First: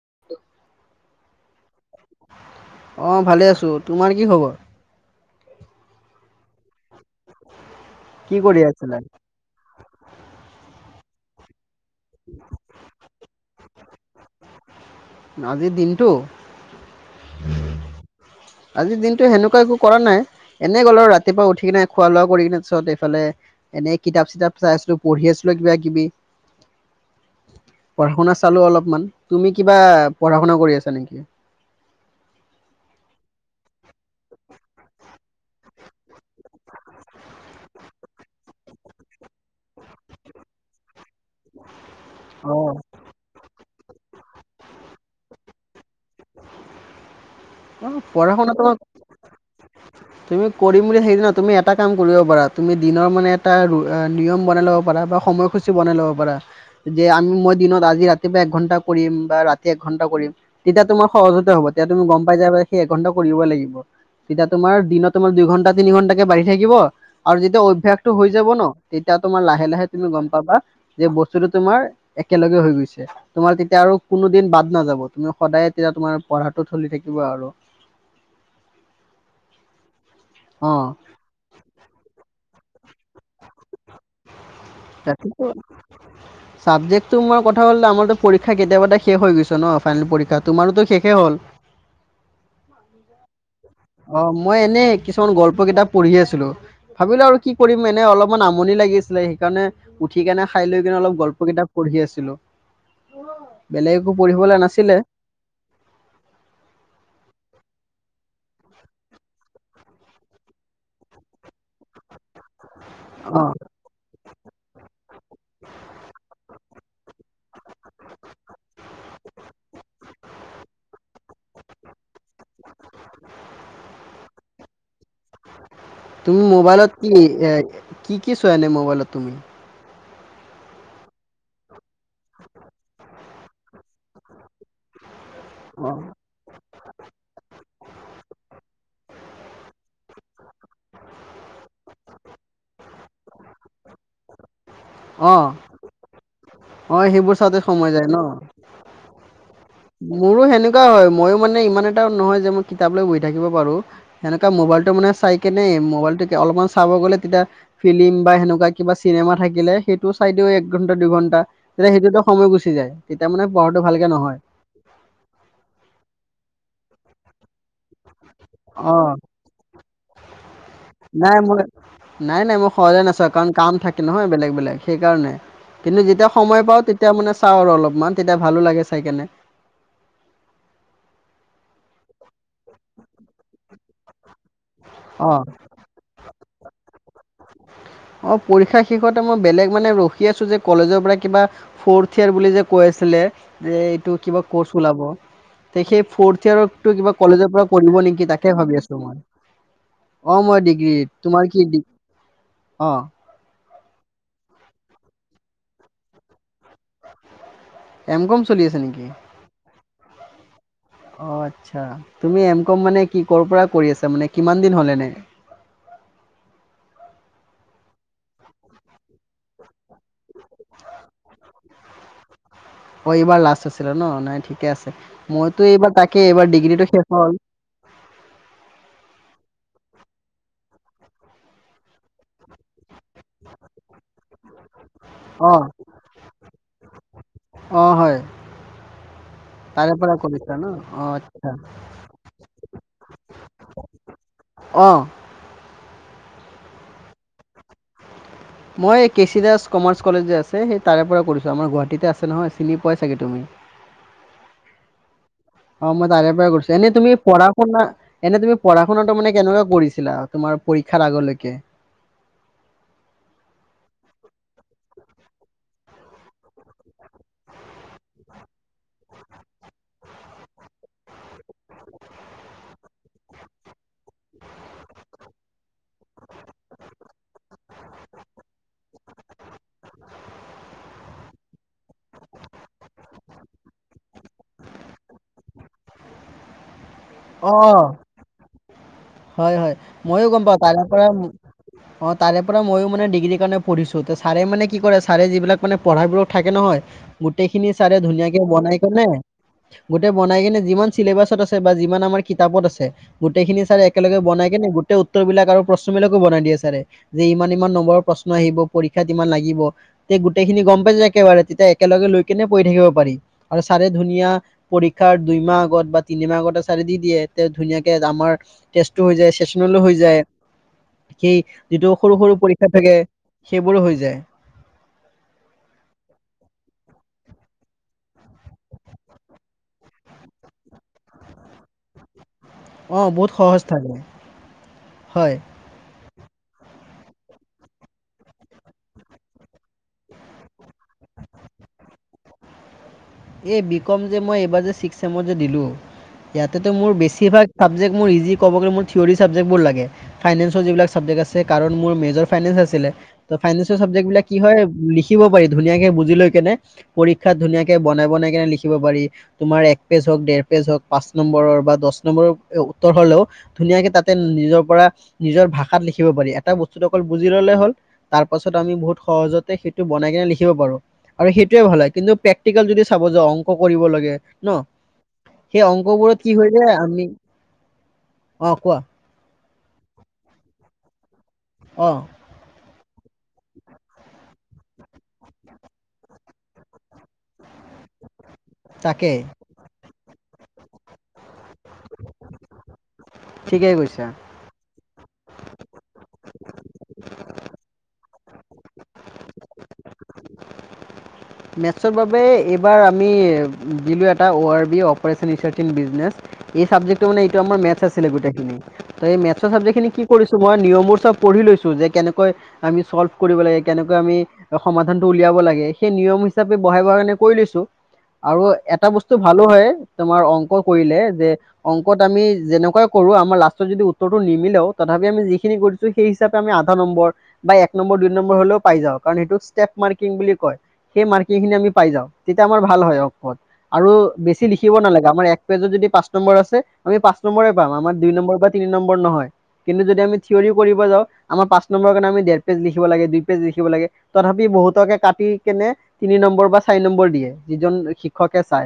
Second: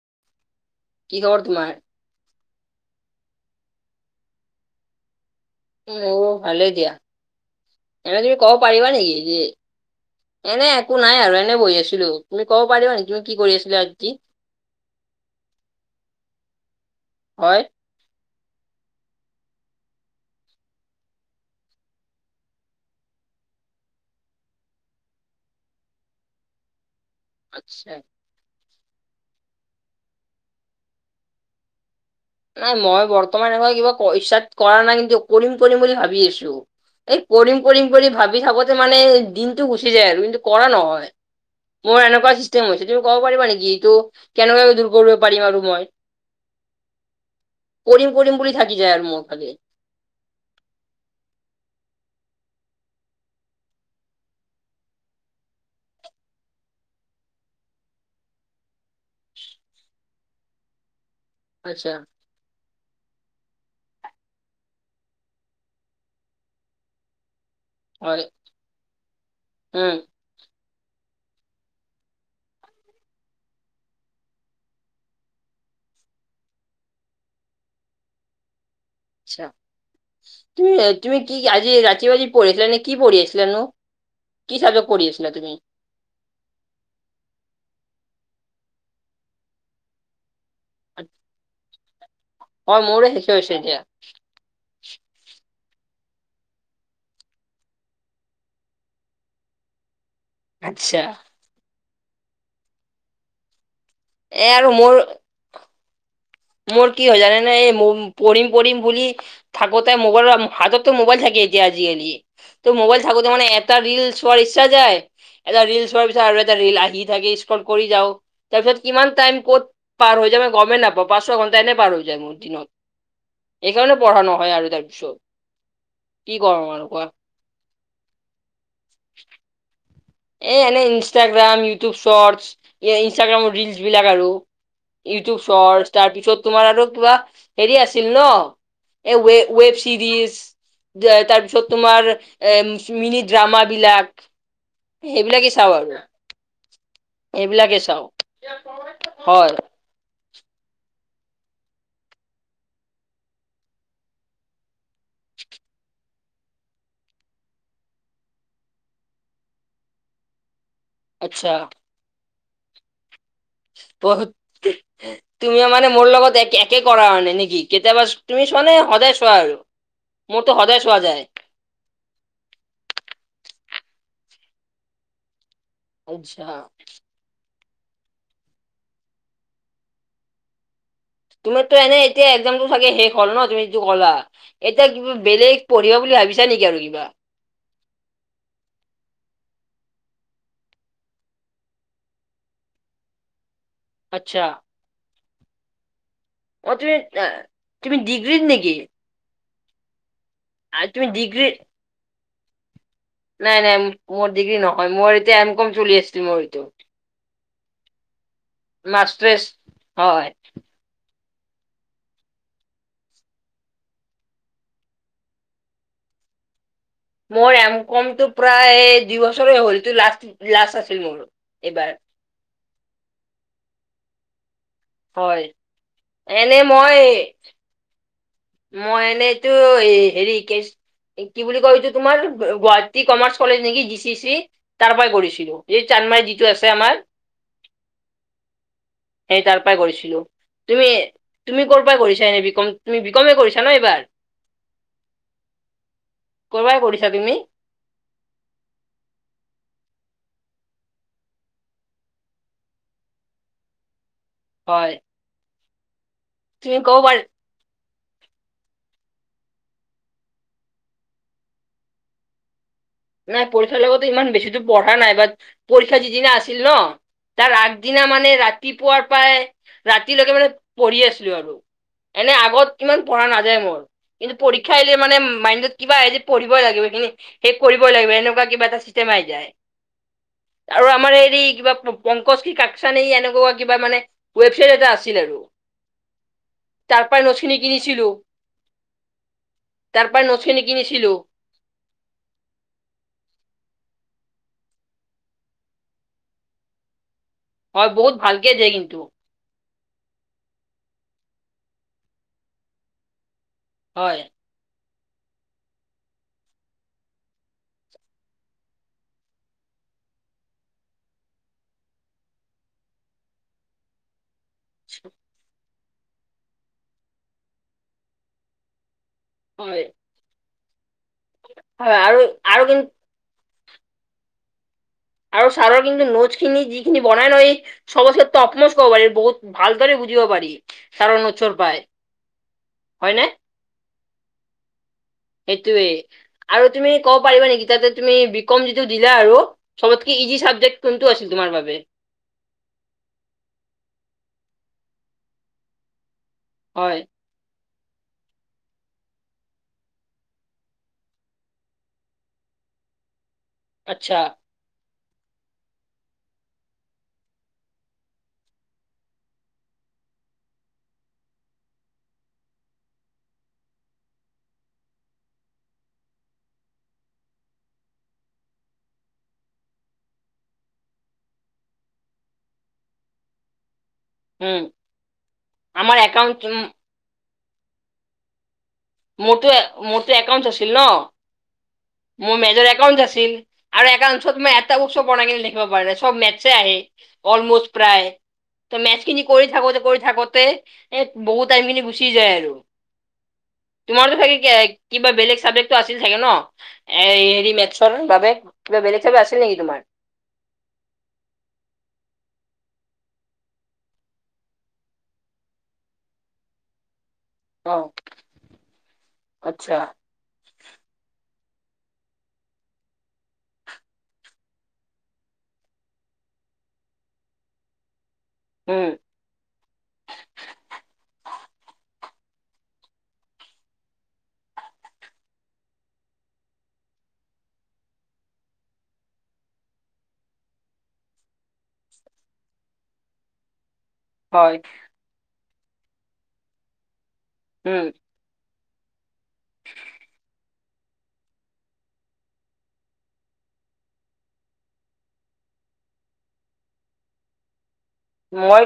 [unintelligible] কিহৰ তোমাৰ। অ' ভালে আছোঁ তোমাৰ কি খবৰ? মোৰ ভালে দিয়া। এনে কি তুমি কৰি ক'ব পাৰিবা আছিলা নেকি। যে এনে একো নাই আৰু এনে বহি আছো। তুমি ক'ব পাৰিবা নে তুমি কি কৰি আছিলা আজি। আজিৰ দিনটো। হয়। আজিৰ দিনতটো সেনেকুৱা একো কৰা নাই এনেই গ'ল আৰু ৰাতিপুৱা উঠি কিনে খোৱা লোৱা কৰি কিনেত এইফালে। এনে কিতাপ চিতাপ চাই আছিলো পঢ়ি আছিলো কিবা কিবি। আচ্ছা। পঢ়া শুনা চালো অলপমান তুমি কিবা পঢ়া শুনা কৰি আছা নেকি। নাই মই বৰ্তমান এনেকা কিবা পইচাত কৰা নাই কিন্তু কৰিম কৰিম বুলি ভাবি আছো। এই কৰিম কৰিম কৰি ভাবি থাকোতে মানে দিনটো গুচি যায় আৰু কিন্তু কৰা নহয়। মোৰ এনেকুৱা অ চিষ্টেম হৈছে তুমি ক'ব পাৰিবা নেকি? ত কেনে কম দূৰ কৰিব পাৰিম আৰু মই। অ কৰিম কৰিম পঢ়া বুলি শুনাটো থাকি যায় আৰু মোৰ খালি। তুমি কৰিম বুলি হেদিনা তুমি এটা কাম কৰিব পাৰা তুমি দিনৰ মানে এটা নিয়ম বনাই ল'ব পাৰা বা সময়সূচী বনাই ল'ব পাৰা। যে আমি মই দিনত আজি ৰাতিপুৱা একঘন্টা কৰিম বা ৰাতি এক ঘন্টা কৰিম তেতিয়া তোমাক। সহজতে হ'ব তেতিয়া আচ্ছা তুমি গম পাই যাই সেই এঘণ্টা কৰিবই লাগিব। তেতিয়া তোমাৰ দিনত তোমাৰ দুইঘণ্টা তিনি ঘণ্টাকে বাঢ়ি থাকিব আৰু। তেতিয়া অভ্যাসটো হয়, হৈ যাব ন তেতিয়া তোমাৰ লাহে লাহে উম তুমি গম পাবা। যে বস্তুটো তোমাৰ একেলগে হৈ গৈছে। তোমাৰ তেতিয়া আৰু কোনো দিন বাদ নাযাব। তুমি সদায় তেতিয়া তোমাৰ পঢ়াটো চলি থাকিব আৰু। আচ্ছা তুমি কি আজি ৰাতি বাজি পঢ়িছিলে নে কি পঢ়ি আছিলেনো? তাকে তো সাবজেক্ট তোৰ মই কথা কলে আমৰ পৰীক্ষা কেতিয়াবাটে শেষ হৈ গৈছে ন ফাইনেল পৰীক্ষা তোমাৰোতো শেষে হ'ল। অ' মোৰো শেষে হৈছে। এতিয়া। অ মই এনেই। কিছুমান গল্প কিতাপ পঢ়ি আছিলো ভাবিলো আৰু কি কৰিম এনে অলপমান আমনি লাগিছিলে সেইকাৰণে। উঠি কেনে খাই লৈ আচ্ছা কেনে অলপ গল্প কিতাপ পঢ়ি আছিলো। বেলেগ একো এ পঢ়িবলৈ আৰু মোৰ নাছিলে। মোৰ কি হয় জানে নে এই পঢ়িম-পঢ়িম বুলি থাকোতে [unintelligible] হাতততো মোবাইল থাকে তেতিয়া আজিকালি ত মোবাইল থাকোতে মান অঁ এটা ৰিল চোৱাৰ ইচ্ছা যায়। এটা ৰিল চোৱাৰ পিছত আৰু এটা ৰিল আহি থাকে স্ক কৰি যাওঁ। তাৰ পিছত কিমান টাইম ক'ত পাৰ হৈ। কেতিয়াবা গমে নাপওঁ। পাঁচ ছয় ঘন্টা এনেই পাৰ হৈ যায় মোৰ দিনত এইেইকাৰণে পঢ়া নহয় আৰু তাৰ পিছত তুমি মোবাইলত কি, এ কি কি চোৱা এনে মোবাইলত তুমি? এই এনেই ইনষ্টাগ্ৰাম, ইউটিউব চৰ্টচ, এ ইনষ্টাগ্ৰামৰ ৰিলচবিলাক আৰু ইউটিউব চৰ্টচ অঁ তাৰপিছত তোমাৰ আৰু কিবা হেৰি আছিল ন, এ ৱে ৱেব চিৰিজ তাৰপিছত তোমাৰ এ মিনি ড্ৰামা বিলাক। এ সেইবিলাকে চাওঁ আৰু। অ, সেইবোৰ চাওঁতে সেইবিলাকে সময় চাওঁ যায় ন? হয় মোৰো সেনেকুৱা হয়, ময়ো মানে ইমান এটা নহয় যে মই কিতাপ লৈ বহি থাকিব পাৰোঁ, সেনেকুৱা মোবাইলটো মানে চাই কেনে মোবাইলটো অলপমান চাব গ'লে তেতিয়া ফিলিম বা সেনেকুৱা কিবা চিনেমা থাকিলে, সেইটো চাই দিও একঘন্টা-দুইঘণ্টা আচ্ছা তেতিয়া সেইতো সময় গুচি যায়, তেতিয়া মানে পঢ়াটো ভালকে নহয়। তুমিও মানে মোৰ লগত এক একে কৰা আৰু নে নেকি? কেতিয়াবা তুমি চোৱানে অ সদায় চোৱা আৰু? মোৰতো সদায় চোৱা যায় নাই মই, নাই, নাই, মই সদায় নাচাওঁ, কাৰণ কাম থাকে নহয় বেলেগ-বেলেগ সেইকাৰণে, কিন্তু যেতিয়া আচ্ছা সময় পাওঁ তেতিয়া মানে চাওঁ আৰু অলপমান, তেতিয়া ভালো লাগে চাই কেনে। তুমিতো এনেই এতিয়া একজামবোৰ চাগে শেষ হল ন, তুমি যিটো কলা? এতিয়া কিবা অ। বেলেগ পঢ়িবা বুলি ভাবিছা নেকি আৰু কিবা? অ, পৰীক্ষা শেষতে মই বেলেগ মানে ৰখি আছো যে, কলেজৰ পৰা কিবা ফৰ্থ ইয়াৰ বুলি যে কৈ আছ ছিলে যে এইটো আচ্ছা কিবা কৰ্চ ওলাব, তে সেই ফ'ৰ্থ অ ইয়াৰকটো তুমি কিবা কলেজৰ পৰা তুমি কৰিব নেকি ডিগ্ৰীত তাকে ভাবি আছো মই। অ', মই আৰু তুমি ডিগ্ৰীত, ডিগ্ৰী তোমাৰ কি ডিগ, অ' নাই, নাই, মোৰ ডিগ্ৰী নহয় মোৰ এতিয়া এম কম চলি আছিল মোৰ ইটো। এম কম চলি আছে নেকি? হয়। অ' আচ্ছা, তুমি এম কম মানে কি ক'ৰ পৰা কৰি আছা মানে, কিমান দিন হ'ল এনে? [inaudible] মোৰ এম কমটো প্ৰায় দুই বছৰে হ'লতো, লাষ্ট, লাষ্ট আছিল মোৰ। এইবাৰ অ, এইবাৰ লাষ্ট আছিল ন, নাই ঠিক কে আছে, হয় মইতো এইবাৰ তাকেই, এইবাৰ এনে ডিগ্ৰীটো মই শেষ হ'ল। মই এনেই এইটো হেৰি কে চি, কি বুলি কয় এইটো তোমাৰ, গুৱাহাট টী কমাৰ্চ কলেজ নেকি, জি চি চি, তাৰ পৰাই কৰিছিলো। এই চানমাৰিত যিটো আছে আমাৰ অ' হয়। সেই তাৰ পৰাই তাৰে কৰিছিলো পৰা কৰিছা ন? তুমি অ' আচ্ছা। তুমি ক'ৰ পৰাই কৰিছা এনে বি কম তুমি বি কৰিছা ন এইবাৰ? অঁ কৰ'বাই পঢ়িছা তুমি? মই K C Das commerce college যে আছে, সেই তাৰে পৰা কৰিছোঁ আমাৰ গুৱাহাটীতে আছে নহয়, চিনি পোৱাই চাগে তুমি। [inaudible] হয়। অ মই তাৰে পৰা কৰিছো, এনেই ক'ব তুমি পাৰা পঢ়া-শুনা এনে তুমি পঢ়া শুনাটো মানে কেনেকুৱা কৰিছিলা, তোমাৰ পৰীক্ষাৰ আগলৈকে? নাই পৰীক্ষাৰ লগতো ইমান বেছিতো পঢ়া নাই, বাট পৰীক্ষা যিদিনা আছিল ন তাৰ আগদিনা মানে ৰাত ৰাতিপুৱাৰ পাই ৰাতিলৈকে মানে পঢ়ি আছিলো আৰু, এনে আগত ইমান পঢ়া না [unintelligible] মোৰ, কিন্তু পৰীক্ষা আহিলে মানে মাইনডত কিবা এই যে পঢ়িবই লাগিব, সেই পঢ়িবই লাগিব এনেকুৱা কিবা এটা চিষ্টেম আহি যায়। আৰু আমাৰ হেৰি, কিবা পংকজ কি কাকচান এই এনেকুৱা কিবা মানে ৱেবচাইট এটা আছিল আৰু। তাৰ পৰাই নোট্ছখিনি কিনিছিলো। হয়-হয় তাৰ পৰাই মইও গম পাওঁ নোটছখিনি তাৰে পৰা কিনিছিলো অ' তাৰে তাৰ পৰা ময়ো মানে ডিগ্ৰীৰ কাৰণে পঢ়িছো ছাৰে মানে কি কৰে ছাৰে যিবিলাক মানে পঢ়াবোৰ থাকে নহয় গোটেই খিনি হয় চাৰে বহুত ধুনীয়াকে ভালকে দিয়ে বনাই কিন্তু কনে গোটেই বনাই কেনে যিমান চিলেবাছত আছে বা যিমান আমাৰ কিতাপত আছে গোটেই খিনি ছাৰে একেলগে হয় বনাই কেনে গোটেই উত্তৰ বিলাক আৰু প্ৰশ্ন বিলাকো বনাই দিয়ে ছাৰে যে ইমান ইমান নম্বৰৰ প্ৰশ্ন আহিব পৰীক্ষাত ইমান লাগিব গোটেই খিনি গম পাই যে একেবাৰে তেতিয়া একেলগে লৈ কেনে পঢ়ি থাকিব পাৰি আৰু চাৰে ধুনীয়া পৰীক্ষাৰ দুই মাহ আগত বা তিনি মাহ আগত আ তাতে দি দিয়ে তেওঁ ধুনাকে আমাৰ টেষ্টো হৈ যায় চেচনলো হয় হৈ যায় [unintelligible] সেই যিটো হয় সৰু আৰু সৰু আৰু পৰীক্ষা কিন্তু থাকে সেইবোৰো হৈ যায় আৰু ছাৰৰ কিন্তু নোট্চখিনি যিখিনি বনাই লয় ছবত চে টপ নোটছ কব পাৰি বহুত ভালদৰে [unintelligible] [unintelligible] পাৰি কাৰন [unintelligible] পাই। অ হয়নে বহুত সহজ থাকে হয় সেইটোয়েই আৰু তুমি ক'ব পাৰিবা নেকি তাতে তুমি বি কম যিটো দিলা আৰু চবতকে ইজি চাবজেক্ট কোনটো আছিল তোমাৰ বাবে [unintelligible] এই বি কম যে মই এইবাৰ ছিক্স ছেমত যে দিলো ইয়াতেতো মোৰ হয় বেছিভাগ ছাবজেক্ মোৰ ইজি ক'ব' মোৰ থিয়ৰৰি ছাবজেক্ট মোৰ ইজি কব গলে মোৰ থিয়ৰী চাবজেক্ট বোৰ লাগে ফাইনেন্ঞ্চৰ যিবিলাক চাবযেক্ট আছে কাৰন মোৰ মেজৰ ফাইনেন্ঞ্চ [unintelligible] আছিলে। ত ফাইনান্সৰ সাবজেক্ট আচ্ছা বিলাক কি হয় লিখিব পাৰি ধুনীয়াকে বুজি লয় কেনে পৰীক্ষাত ধুনীয়াকে বনাই বনাই কেনে লিখিব পাৰি তোমাৰ এক পেজ হওঁক দেৰ পেজ হওঁক পাঁচ নম্বৰৰ বা দহ নম্বৰৰ হলেও ধুনীয়াকে তাতে নিজৰ পৰা নিজৰ ভাষাত লিখিব পাৰি এটা বস্তুটো অকল বুজি ললে হ'ল তাৰ পাছত আমি বহুত সহজতে সেইটো বনাই কিনে লিখিব পাৰো আৰু সেইটোৱে ভাল হয় কিন্তু প্ৰেক যদি চাব যাও অংক কৰিব লাগে ন উম সেই আমাৰ অংকবোৰত কি একাউণ্ট হৈ যায় আমি অ', কোৱা? মোৰটো মোৰটো একাউন্স আছিল ন অ মোৰ মে একাউঞ্চ আছিল আৰু একাওন্সত মই এটা উৎসৱ বনাই কি লেখিব পাৰ নাই চব মেটছে আহে অলমষ্ট প্ৰায় [unintelligible] ত মেচ তাকে খিনি কৰি থাকোঁতে কৰি থাকোঁতে এ বহুত টাইম খিনি গুচি যায় আৰু ঠিকেই কৈছা। তোমাৰতো থে [unintelligible] কিবা বেলেগ চাবজেক্টটো আছিল থাগে ন হেৰি মেথছৰ বাবে কিবা বেলেগ চাবজে আছিল নেকি তোমাৰ [unintelligible] মেথছৰ বাবে এইবাৰ আমি দিলোঁ এটা O R B operation research in business এই চাবজেক তো মানে এইটো আমাৰ অ মেথছ আছিলে গোটেইখিনি ত এই মেথছৰ চাবজেক আচ্ছা খিনি কি কৰিছো মই নিয়ম বোৰ চব পৰহি লইছো যে কেনেকৈ আমি সলভ কৰিব লাগে কেনেকৈ আমি সমাধানটো উলিয়াব লাগে সেই নিয়ম হিচাপে বহাই বহাই আনি কৰি লৈছোঁ আৰু এটা উম বস্তু ভালো হয় তোমাৰ অংক কৰিলে যে অংকত আমি যেনেকুৱা কৰো আমাৰ লাষ্টত যদি উত্তৰটো নিমিলেও তথাপি আমি যিখিনি কৰিছো সেই হিচাপে আমি আধা নম্বৰ বা এক নম্বৰ দুই নম্বৰ হলেও পাই যা কাৰণ সেইটোক ষ্টেপ মাৰ্কিং বুলি কয় সেই মাৰ্কিং খিনি আমি পাই যাওঁ তেতিয়া আমাৰ ভাল হয় ওত আৰু বেছি হয় লিখিব নালাগে আমাৰ এক পেজত যদি পাঁচ নম্বৰ আছে আমি পাঁচ নম্বৰে পাম উম আমাৰ দুই নম্বৰ বা তিনি নম্বৰ নহয়। কিন্তু যদি আমি থিয়ৰি কৰিব যাওঁ আমাৰ পাঁচ নম্বৰ কাৰণে আমি দেৰ পেজ লিখিব লাগে দুই পেজ লিখিব লাগে তথাপি বহুতকে কাটি কেনে তিনি নম্বৰ বা চাৰি নম্বৰ দিয়ে যিজন শিক্ষকে মই চাই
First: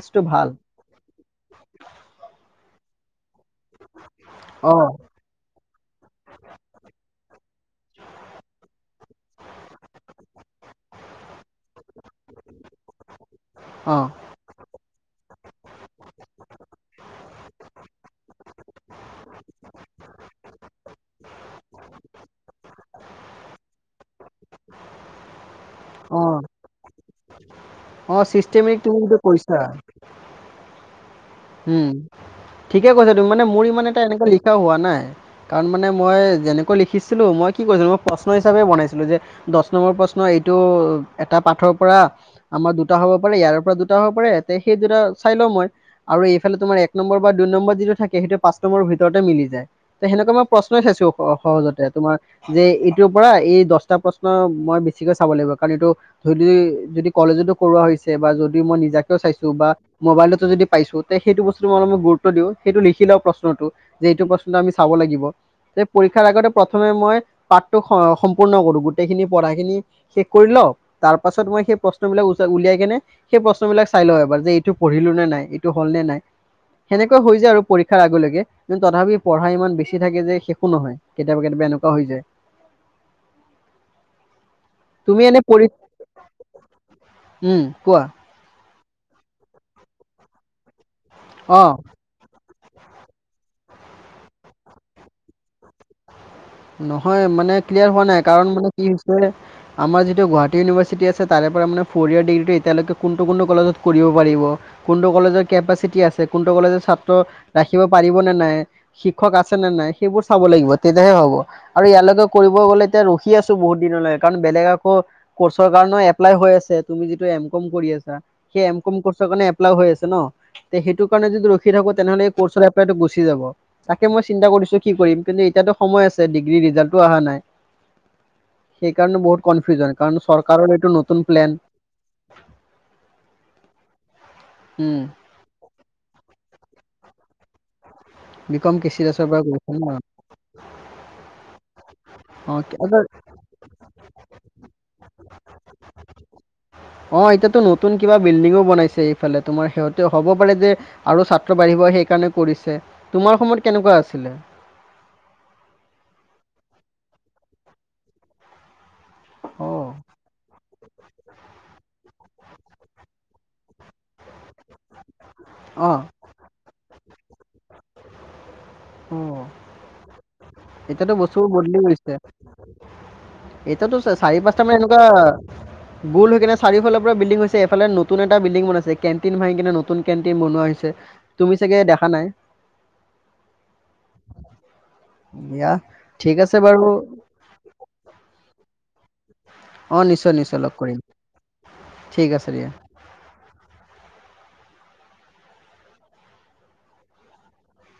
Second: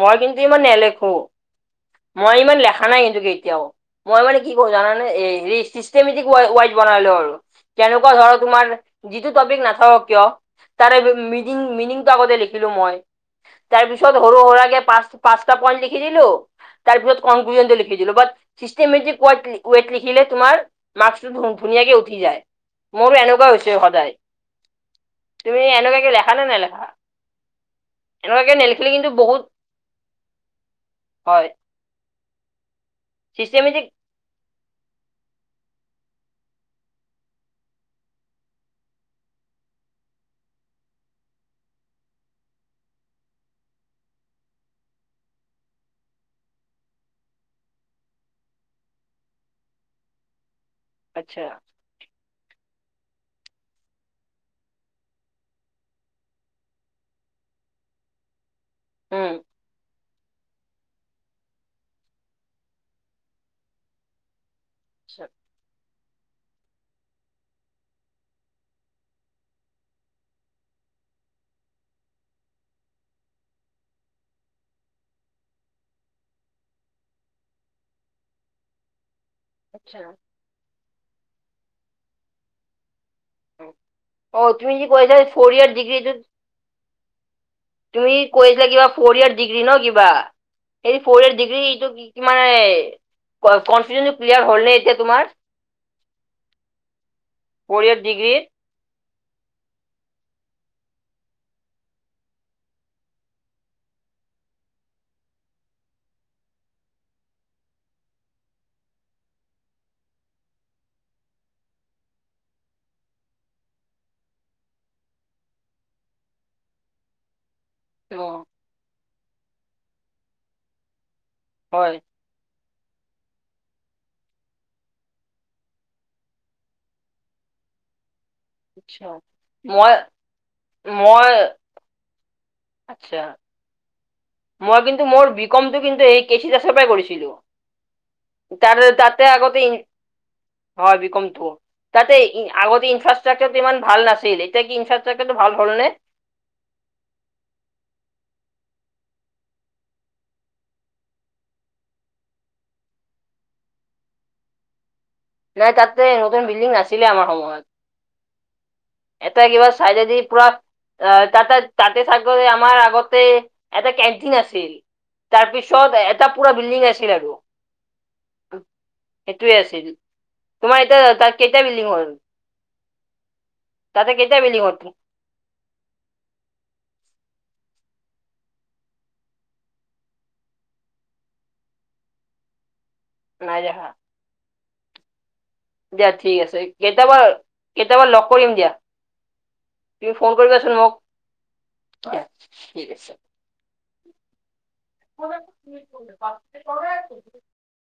মই কিন্তু ইমান নেলেখো মই ইমান লেখা নাই কিন্তু কি এতিয়াও মই মানে কি কৰো অ জানানে এ হেৰি চিষ্টেমেটিক ৱেট ৱাইজ বনাই লওঁ আৰু [unintelligible] তেনেকুৱা ধৰ তোমাৰ যিটো টপিক নাথাকক কিয় তাৰে মিনিং মিনিংটো আগতে লিখিলো মই তাৰ অ পিছত হৰু হৰা কে পাঁচ পাঁচটা পইণ্ট লিখি দিলো তাৰপিছত কনকুলোজনটো লিখি দিলো বাত চিষ্টমেটিক ৱট ৱেত লিখিলে তোমাৰ মাৰ্ক্স টো [unintelligible] ধুনীয়াকে উঠি যায় মোৰো এনেকুৱা হৈছে সদায় তুমি এনেকুৱা কি অ লেখা নে নে লেখা অ' চিষ্টেমেটিক। [unintelligible] হয় উম, ঠিকে কৈছা তুমি মানে মোৰ চিষ্টেমেটিক ইমান এটা এনেকুৱা লিখা হোৱা নাই কাৰণ মানে মই যেনেকৈ লিখিছিলোঁ মই কি কৰিছিলো মই প্ৰশ্ন হিচাপে বনাইছিলো যে দচ নম্বৰ প্ৰশ্ন এইটো ত' এটা পাঠৰ পৰা আমাৰ দুটা হ'ব পাৰে ইয়াৰ পৰা দুটা হ'ব পাৰে তে সেই দুটা চাই লওঁ মই। আৰু এইফালে তোমাৰ এক নম্বৰ বা দুই নম্বৰ যিটো থাকে সেইটো পাঁচ নম্বৰ ভিতৰতে মিলি যায় তে সেনেকুৱা মই প্ৰশ্নই থাইছো আচ্ছা সহজতে তোমাৰ যে পৰা এই দশটা প্ৰশ্ন মই বেছিকে চাব লাগিব কাৰণ এইটো ধৰি যদি কলেজতো কৰোৱা হৈ ছে বা যদি মই নিজাকেও উম। চাইছোঁ বা, মোবাইলতো যদি পাইছোঁ তে সেইটো বস্তু মই অলপ গুৰুত্ব দিওঁ সেইটো লিখিাও প্ৰশ্নটো যে এইটো প্ৰশ্ন [unintelligible] আমি চাব লাগিব, যে পৰীক্ষাৰ আগতে প্ৰথমে মই, পাঠটো সম্পূৰ্ণ কৰো গোটেইখিনি পঢ়া খিনি শেষ কৰি লওঁ, তাৰপাছত মই সেই প্ৰশ্ন বিলাক [unintelligible] উলিয়াই কিনে, সেই প্ৰশ্নবিলাক চাই লওঁ এবাৰ যে, এইটো পঢ়িলোঁ নে নাই। টো হ'ল নে নাই, সেনেকোৱা হৈ যায় আৰু পৰীক্ষাৰ আগলৈকে, [unintelligible] তথাপিও পঢ়া ইমান বেছি আচ্ছা থাকে যে শেষো নহয়, কেতিয়াবা কেতিয়াবা এনেকোৱা হৈ যায়। অ', তুমি যি কৈ আছা এনে পঢ়ি কৰিয়াৰ ডিগ্ৰীটো উম কোৱা তুমি কৈ [unintelligible] কিবা ফ'ৰ ইয়োৰ ডিগ্ৰী ন কিবা সেই ফ'ৰ ইয়েৰ অ ডিগ্ৰীটো কি মানে। কনফিউজনটো ক্লিয়াৰ হ'ল নে এতিয়া তোমাৰ। নহয় মানে ফ'ৰ ক্লিয়াৰ ইয়াৰ হোৱা নাই ডিগ্ৰীৰ? কাৰণ মানে কি আমাৰ যিটো গুৱাহাটী ইউনিভাৰ্চিটি আছে তাৰে পৰা মানে ফ' ইয়াৰ ডিগ্ৰীটো এতিয়ালৈক কোনটো কোনটো কলেজত- সুধিব পাৰিব, কোনটো কলেজৰ কেপাচিটি আছে কোনটো কলেজৰ ছাত্ৰ, ৰাখিব পাৰিব নে নাই। শিক্ষক আছে নে নাই সেইবোৰ চাব লাগিব তেতিয়াহে হ'ব। আৰু ইয়ালৈকে কৰিব গ'লে এতিয়া ৰখি আছো বহুত দিনলৈ কাৰণ বেলেগ আকৌ, কৰ্চৰ কাৰণে এপ্লাই হৈ হৈ আছে তুমি যিটো এম কম কৰি আছা, অ সেই এম কম কৰ্চৰ কাৰণে এপ্লাই হৈ আছে ন' তে সেইটো কাৰণে যদি ৰখি হয়। থাকোঁ তেনেহ'লে এই কৰ্চৰ এপ্লাইটো গুচ গুচি যাব, তাকে মই চিন্তা কৰিছোঁ কি কৰিম কিন্তু এতিয়াতো সময় আছ ছে, ডিগ্ৰীৰ ৰিজালটো অহা নাই। আচ্ছা সেইকাৰণে বহুত মই কনফিউজন কাৰণ চৰকাৰৰ এইটো নতুন মই প্লেন। আচ্ছা, মই উম কিন্তু মোৰ বি কমটো কিন্তু এই কে চি দাসৰ পৰাই কৰিছিলোঁ। বি কম তাৰ কে চি দাসৰ তাতে পৰা আগতে কৰিছো ই ন হয় বি কমটো, তাতে অ কি- আগতে আচ্ছা- ইনফ্ৰাষ্ট্ৰাকচাৰটো ইমান ভাল নাছ তেল এতিয়া তিন শ টকাটো ভাল হ'ল নে? অ এতিয়াতো নতুন কিবা বিল্ডিংও বনাইছে এইফালে, তোমাৰ সিহতে হ'ব পাৰে যে আৰু ছাত্ৰ বাঢ়িব সেইকাৰণে কৰিছে, তোমাৰ সময়ত কেনকুৱা আছিলে? নাই তাতে নতুন বিল্ডিং নাছিলে আমাৰ সময়ত। এটা কিবা অ চাইডেদি পুৰা আহ তাত তাতে চাগৈ আমাৰ আগতে এটা কেনটিন আছে ছিল, তাৰপিছত অ এটা পুৰা বিল্ডিং আছিল আৰু। অ সেইটোৱে আছিল। তোমাৰ এতিয়া এতিয়াতো তাত বস্তু কেইটা বদলি বিল্ডিং হ'ল গৈছে। এতিয়াতো তাতে কেইটা চাৰি বিল্ডিং পাঁচটা হ'ল মানে এনেকুৱা গোল হৈ কিনে চাৰিওফালৰ পৰা বিল বিল্ডিং হৈছে এইফালে নতুন এটা বিল্ডিং বনাইছে কেটিন ভঙি কিনে নতুন কেণ্টিন বনোৱা হৈছে, তুমি চাগে দেখা নাই? নাই দেখা। দিয়া ঠিক আছে কেইটয়াবা কেইটয়াবা লগ কৰিম দিয়া। অ তুমি ফোন নিশ্চয় নিশ্চয় কৰিবাচোন লগ মোক। কৰিম ঠিক আছে দিয়া ওপৰত [inaudible]